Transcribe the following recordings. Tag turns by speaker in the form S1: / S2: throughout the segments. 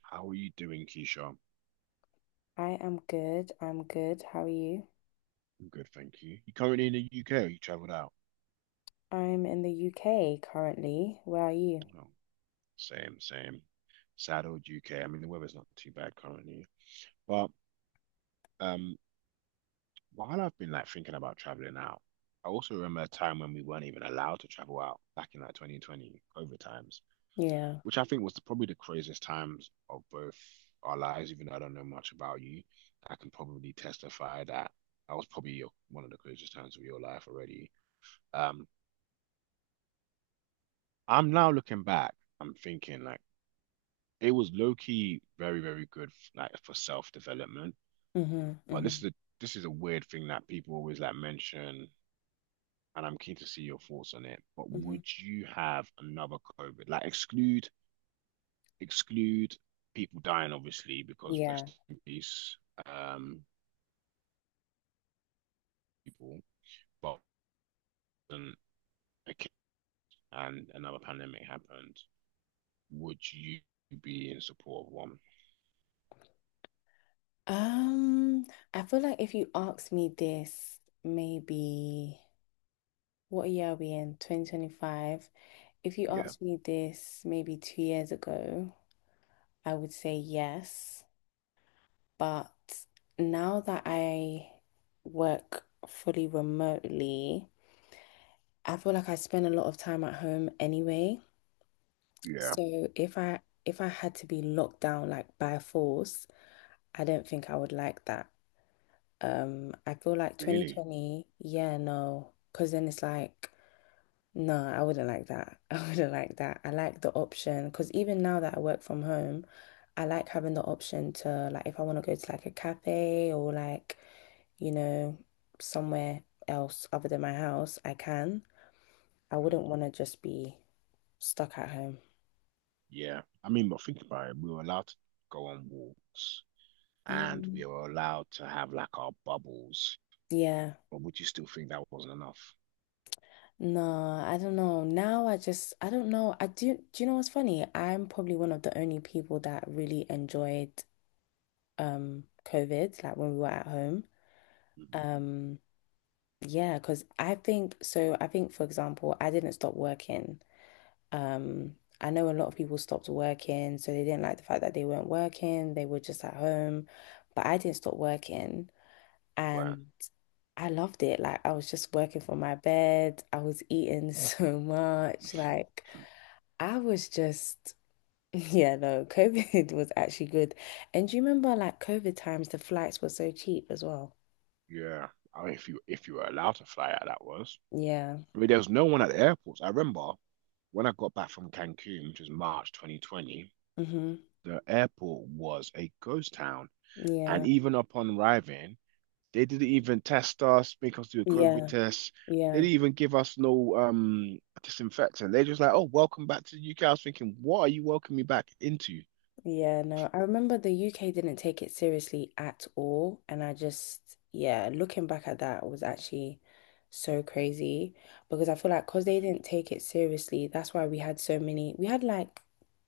S1: How are you doing, Keyshawn?
S2: I am good. I'm good. How are you?
S1: I'm good, thank you. You currently in the UK or you travelled out?
S2: I'm in the UK currently. Where are you?
S1: Oh, same, same. Sad old UK. I mean, the weather's not too bad currently. But um, while I've been like thinking about travelling out, I also remember a time when we weren't even allowed to travel out back in like 2020 COVID times,
S2: Yeah.
S1: which I think was probably the craziest times of both our lives, even though I don't know much about you. I can probably testify that that was probably one of the craziest times of your life already. Um, I'm now looking back, I'm thinking like it was low key very, very good like for self-development.
S2: Mm-hmm.
S1: But
S2: Mm-hmm.
S1: this is a weird thing that people always like mention, and I'm keen to see your thoughts on it. But
S2: Mm-hmm.
S1: would you have another COVID? Like exclude people dying, obviously, because
S2: Yeah.
S1: rest in peace, um, people. But um, okay, and another pandemic happened. Would you be in support of one?
S2: Um, I feel like if you asked me this, maybe what year are we in? 2025. If you
S1: Yeah,
S2: asked me this maybe 2 years ago, I would say yes. But now that I work fully remotely, I feel like I spend a lot of time at home anyway.
S1: yeah,
S2: So if I had to be locked down like by force, I don't think I would like that. I feel like
S1: really.
S2: 2020, yeah, no, because then it's like, no, I wouldn't like that. I wouldn't like that. I like the option because even now that I work from home, I like having the option to like if I want to go to like a cafe or like, you know, somewhere else other than my house, I can. I wouldn't want to just be stuck at home.
S1: Yeah. I mean, but think about it. We were allowed to go on walks and
S2: Mm.
S1: we were allowed to have like our bubbles.
S2: Yeah.
S1: But would you still think that wasn't enough?
S2: No, I don't know. Now I don't know. I do Do you know what's funny? I'm probably one of the only people that really enjoyed COVID, like when we were at home.
S1: Mhm.
S2: Um yeah, 'cause I think for example, I didn't stop working. I know a lot of people stopped working, so they didn't like the fact that they weren't working, they were just at home, but I didn't stop working
S1: Right.
S2: and I loved it. Like I was just working from my bed. I was eating so much like I was just, yeah, no, COVID was actually good. And do you remember like COVID times, the flights were so cheap as well?
S1: Yeah. I mean, if you were allowed to fly out, that was.
S2: Yeah.
S1: I mean, there was no one at the airports. I remember when I got back from Cancun, which was March 2020,
S2: Hmm.
S1: the airport was a ghost town. And
S2: Yeah.
S1: even upon arriving, they didn't even test us, make us do a COVID
S2: Yeah.
S1: test. They
S2: Yeah.
S1: didn't even give us no disinfectant. They're just like, oh, welcome back to the UK. I was thinking, what are you welcoming me back into?
S2: Yeah. No, I remember the UK didn't take it seriously at all. And I just, yeah, looking back at that was actually so crazy because I feel like because they didn't take it seriously, that's why we had so many, we had like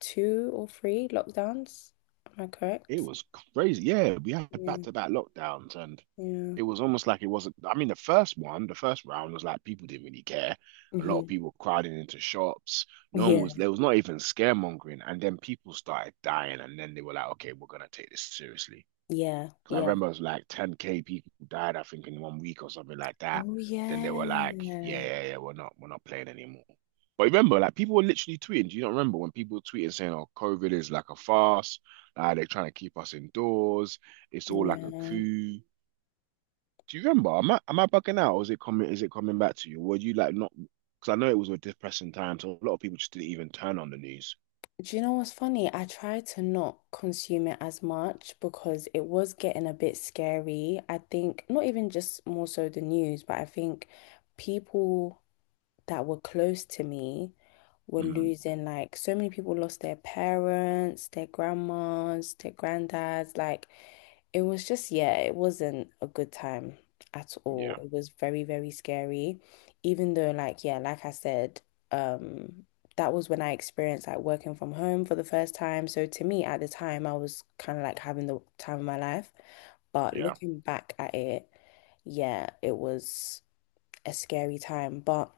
S2: two or three lockdowns. Am I
S1: It
S2: correct?
S1: was crazy. Yeah, we had
S2: Yeah.
S1: back-to-back lockdowns and
S2: Yeah.
S1: it was almost like it wasn't. I mean, the first one, the first round was like people didn't really care. A lot of
S2: Mm-hmm.
S1: people crowding into shops. No one
S2: Yeah.
S1: was, there was not even scaremongering. And then people started dying. And then they were like, okay, we're gonna take this seriously.
S2: Yeah,
S1: Because I
S2: yeah.
S1: remember it was like 10K people died, I think, in one week or something like that.
S2: Oh
S1: Then they
S2: yeah.
S1: were like, yeah, yeah, yeah, we're not playing anymore. But remember, like people were literally tweeting. Do you not remember when people were tweeting saying, oh, COVID is like a farce, they're trying to keep us indoors, it's all like a
S2: Yeah.
S1: coup. Do you remember? Am I bugging out or is it coming back to you? Were you like not because I know it was a depressing time, so a lot of people just didn't even turn on the news.
S2: Do you know what's funny? I tried to not consume it as much because it was getting a bit scary. I think not even just more so the news, but I think people that were close to me were
S1: Mm,
S2: losing, like so many people lost their parents, their grandmas, their granddads. Like it was just, yeah, it wasn't a good time at all.
S1: yeah,
S2: It was very, very scary. Even though, like, yeah, like I said, um, that was when I experienced like working from home for the first time. So to me at the time, I was kind of like having the time of my life. But
S1: yeah.
S2: looking back at it, yeah, it was a scary time. But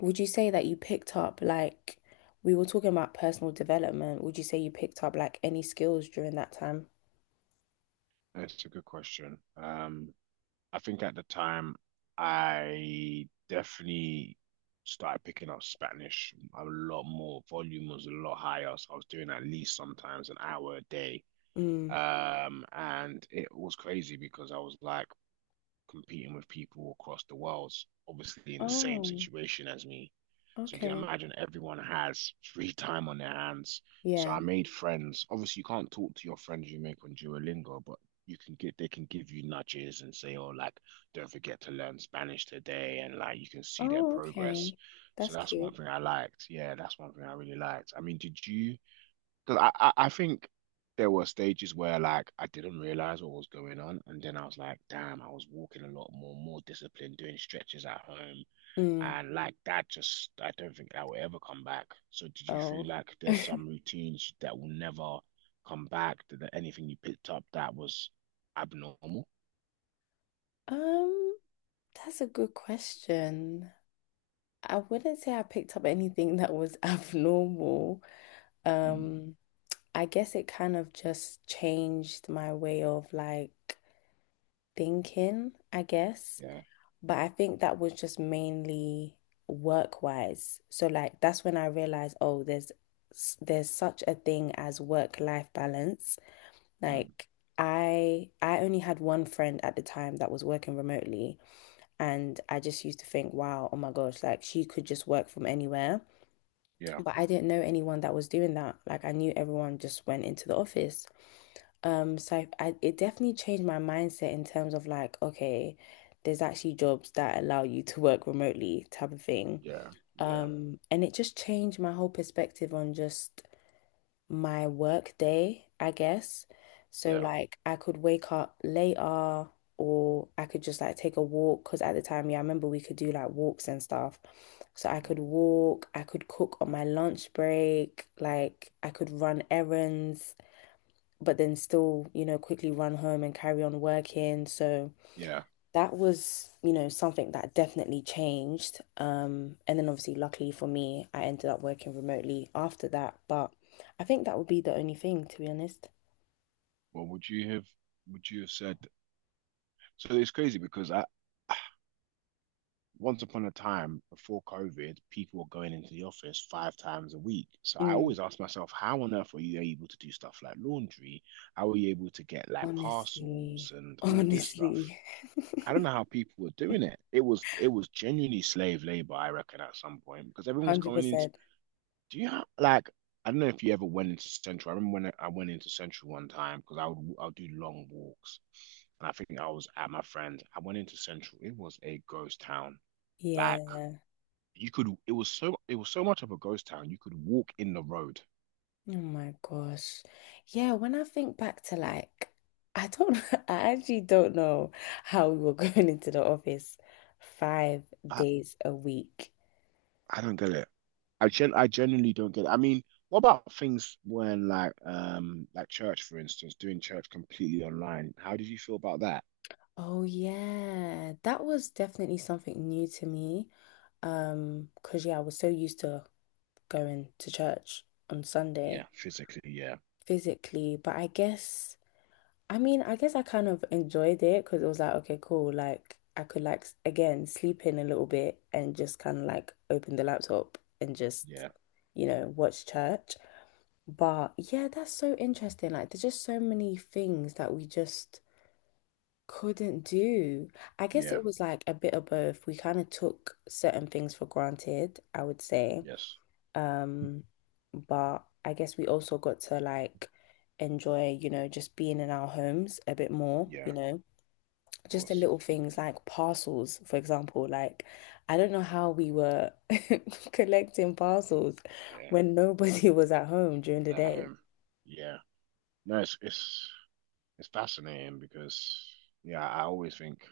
S2: would you say that you picked up like, we were talking about personal development, would you say you picked up like any skills during that time?
S1: That's a good question. I think at the time I definitely started picking up Spanish a lot more. Volume was a lot higher, so I was doing at least sometimes an hour a day.
S2: Mm.
S1: And it was crazy because I was like, competing with people across the world, obviously in the same
S2: Oh,
S1: situation as me. So you can
S2: okay.
S1: imagine everyone has free time on their hands. So
S2: Yeah.
S1: I made friends. Obviously, you can't talk to your friends you make on Duolingo, but you can get they can give you nudges and say, oh, like, don't forget to learn Spanish today, and like you can see their
S2: Oh,
S1: progress.
S2: okay.
S1: So
S2: That's
S1: that's one
S2: cute.
S1: thing I liked. Yeah, that's one thing I really liked. I mean, did you because I think there were stages where like I didn't realize what was going on, and then I was like, damn, I was walking a lot more, more disciplined, doing stretches at home,
S2: Mm.
S1: and like that just I don't think that will ever come back. So did you feel
S2: Oh.
S1: like there's some routines that will never come back? Did there anything you picked up that was abnormal?
S2: Um, that's a good question. I wouldn't say I picked up anything that was abnormal.
S1: Mm,
S2: Um, I guess it kind of just changed my way of like thinking, I guess.
S1: yeah,
S2: But I think that was just mainly work wise. So like that's when I realized, oh, there's such a thing as work life balance.
S1: Mm,
S2: Like I only had one friend at the time that was working remotely and I just used to think, wow, oh my gosh, like she could just work from anywhere.
S1: yeah,
S2: But I didn't know anyone that was doing that. Like I knew everyone just went into the office. Um, so I, it definitely changed my mindset in terms of like, okay, there's actually jobs that allow you to work remotely type of thing.
S1: yeah, yeah,
S2: And it just changed my whole perspective on just my work day, I guess. So
S1: yeah,
S2: like I could wake up later or I could just like take a walk because at the time, yeah, I remember we could do like walks and stuff. So I
S1: mm,
S2: could walk, I could cook on my lunch break, like I could run errands, but then still, you know, quickly run home and carry on working. So
S1: yeah.
S2: that was, you know, something that definitely changed. And then obviously, luckily for me, I ended up working remotely after that. But I think that would be the only thing, to be honest.
S1: Well, would you have said? So it's crazy because I. Once upon a time before COVID, people were going into the office five times a week. So I
S2: Mm.
S1: always ask myself, how on earth are you able to do stuff like laundry? How are you able to get like parcels
S2: honestly,
S1: and all this stuff?
S2: Honestly,
S1: I don't know how people were doing it. It was genuinely slave labor, I reckon, at some point because everyone's coming into.
S2: 100%.
S1: Do you have like I don't know if you ever went into Central. I remember when I went into Central one time because I would do long walks, and I think I was at my friend. I went into Central. It was a ghost town. Like
S2: Yeah.
S1: you could. It was so much of a ghost town. You could walk in the road.
S2: Oh my gosh. Yeah, when I think back to like, I don't, I actually don't know how we were going into the office five
S1: I,
S2: days a week.
S1: I don't get it. I genuinely don't get it. I mean, what about things when like church, for instance, doing church completely online? How did you feel about that?
S2: Oh yeah, that was definitely something new to me. 'Cause yeah, I was so used to going to church on
S1: Yeah,
S2: Sunday
S1: physically. Yeah.
S2: physically, but I guess. I mean, I guess I kind of enjoyed it because it was like, okay, cool. Like I could like again sleep in a little bit and just kind of like open the laptop and just,
S1: Yeah.
S2: you know, watch church. But yeah, that's so interesting. Like there's just so many things that we just couldn't do. I guess
S1: Yeah.
S2: it was like a bit of both. We kind of took certain things for granted, I would say.
S1: Yes.
S2: Um, but I guess we also got to like enjoy, you know, just being in our homes a bit more,
S1: Yeah.
S2: you
S1: Of
S2: know, just the
S1: course.
S2: little things like parcels, for example. Like, I don't know how we were collecting parcels
S1: Yeah.
S2: when nobody was at home during
S1: At
S2: the
S1: that
S2: day.
S1: home. Yeah. No, it's fascinating because yeah, I always think,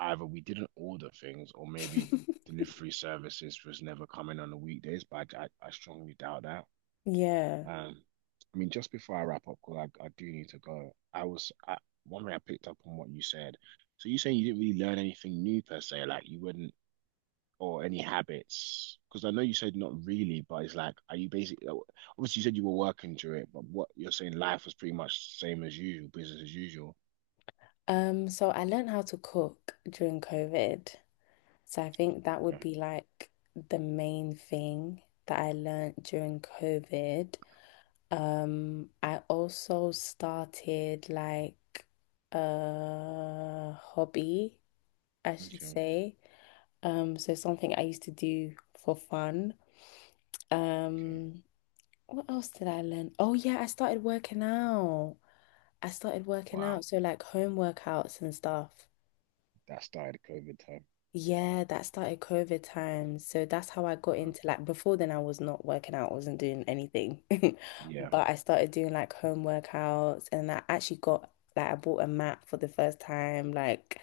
S1: either we didn't order things or maybe delivery services was never coming on the weekdays, but I strongly doubt that.
S2: Yeah.
S1: Um, I mean, just before I wrap up, because I do need to go, one way I picked up on what you said. So you saying you didn't really learn anything new per se, like you wouldn't, or any habits? Because I know you said not really, but it's like, are you basically, obviously you said you were working through it, but what you're saying, life was pretty much same as usual, business as usual.
S2: So I learned how to cook during COVID. So I think that would
S1: Okay,
S2: be like the main thing that I learned during COVID. I also started like a hobby, I should
S1: okay,
S2: say. So something I used to do for fun.
S1: okay.
S2: Um, what else did I learn? Oh yeah, I started working out. I started working out,
S1: Wow,
S2: so like home workouts and stuff.
S1: that started COVID time.
S2: Yeah, that started COVID times. So that's how I got
S1: Uh,
S2: into like before then I was not working out, I wasn't doing anything.
S1: Yeah.
S2: But I started doing like home workouts and I actually got like I bought a mat for the first time. Like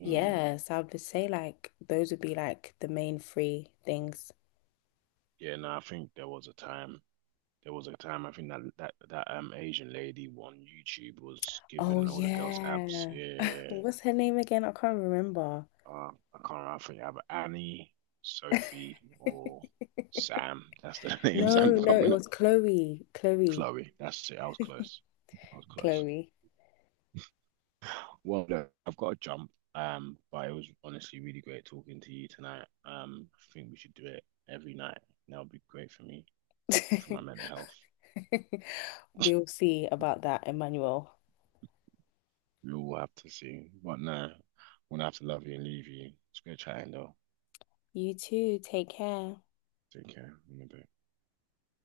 S1: Mm.
S2: yeah, so I would say like those would be like the main three things.
S1: Yeah, no, I think there was a time. There was a time I think that Asian lady on YouTube was
S2: Oh
S1: giving all the girls abs.
S2: yeah.
S1: Yeah, yeah, yeah.
S2: What's her name again? I can't remember.
S1: I can't remember. I think either Annie, Sophie, or Sam. That's the names
S2: No,
S1: I'm
S2: no, it
S1: coming up.
S2: was Chloe. Chloe.
S1: Chloe. That's it. I was close. I was close.
S2: Chloe.
S1: Well, look, I've got to jump. But it was honestly really great talking to you tonight. I think we should do it every night. That would be great for me, for my mental health.
S2: We'll see about that, Emmanuel.
S1: We all have to see. But no, I'm gonna have to love you and leave you. It's great chatting though.
S2: You too. Take care.
S1: Take care. In a bit.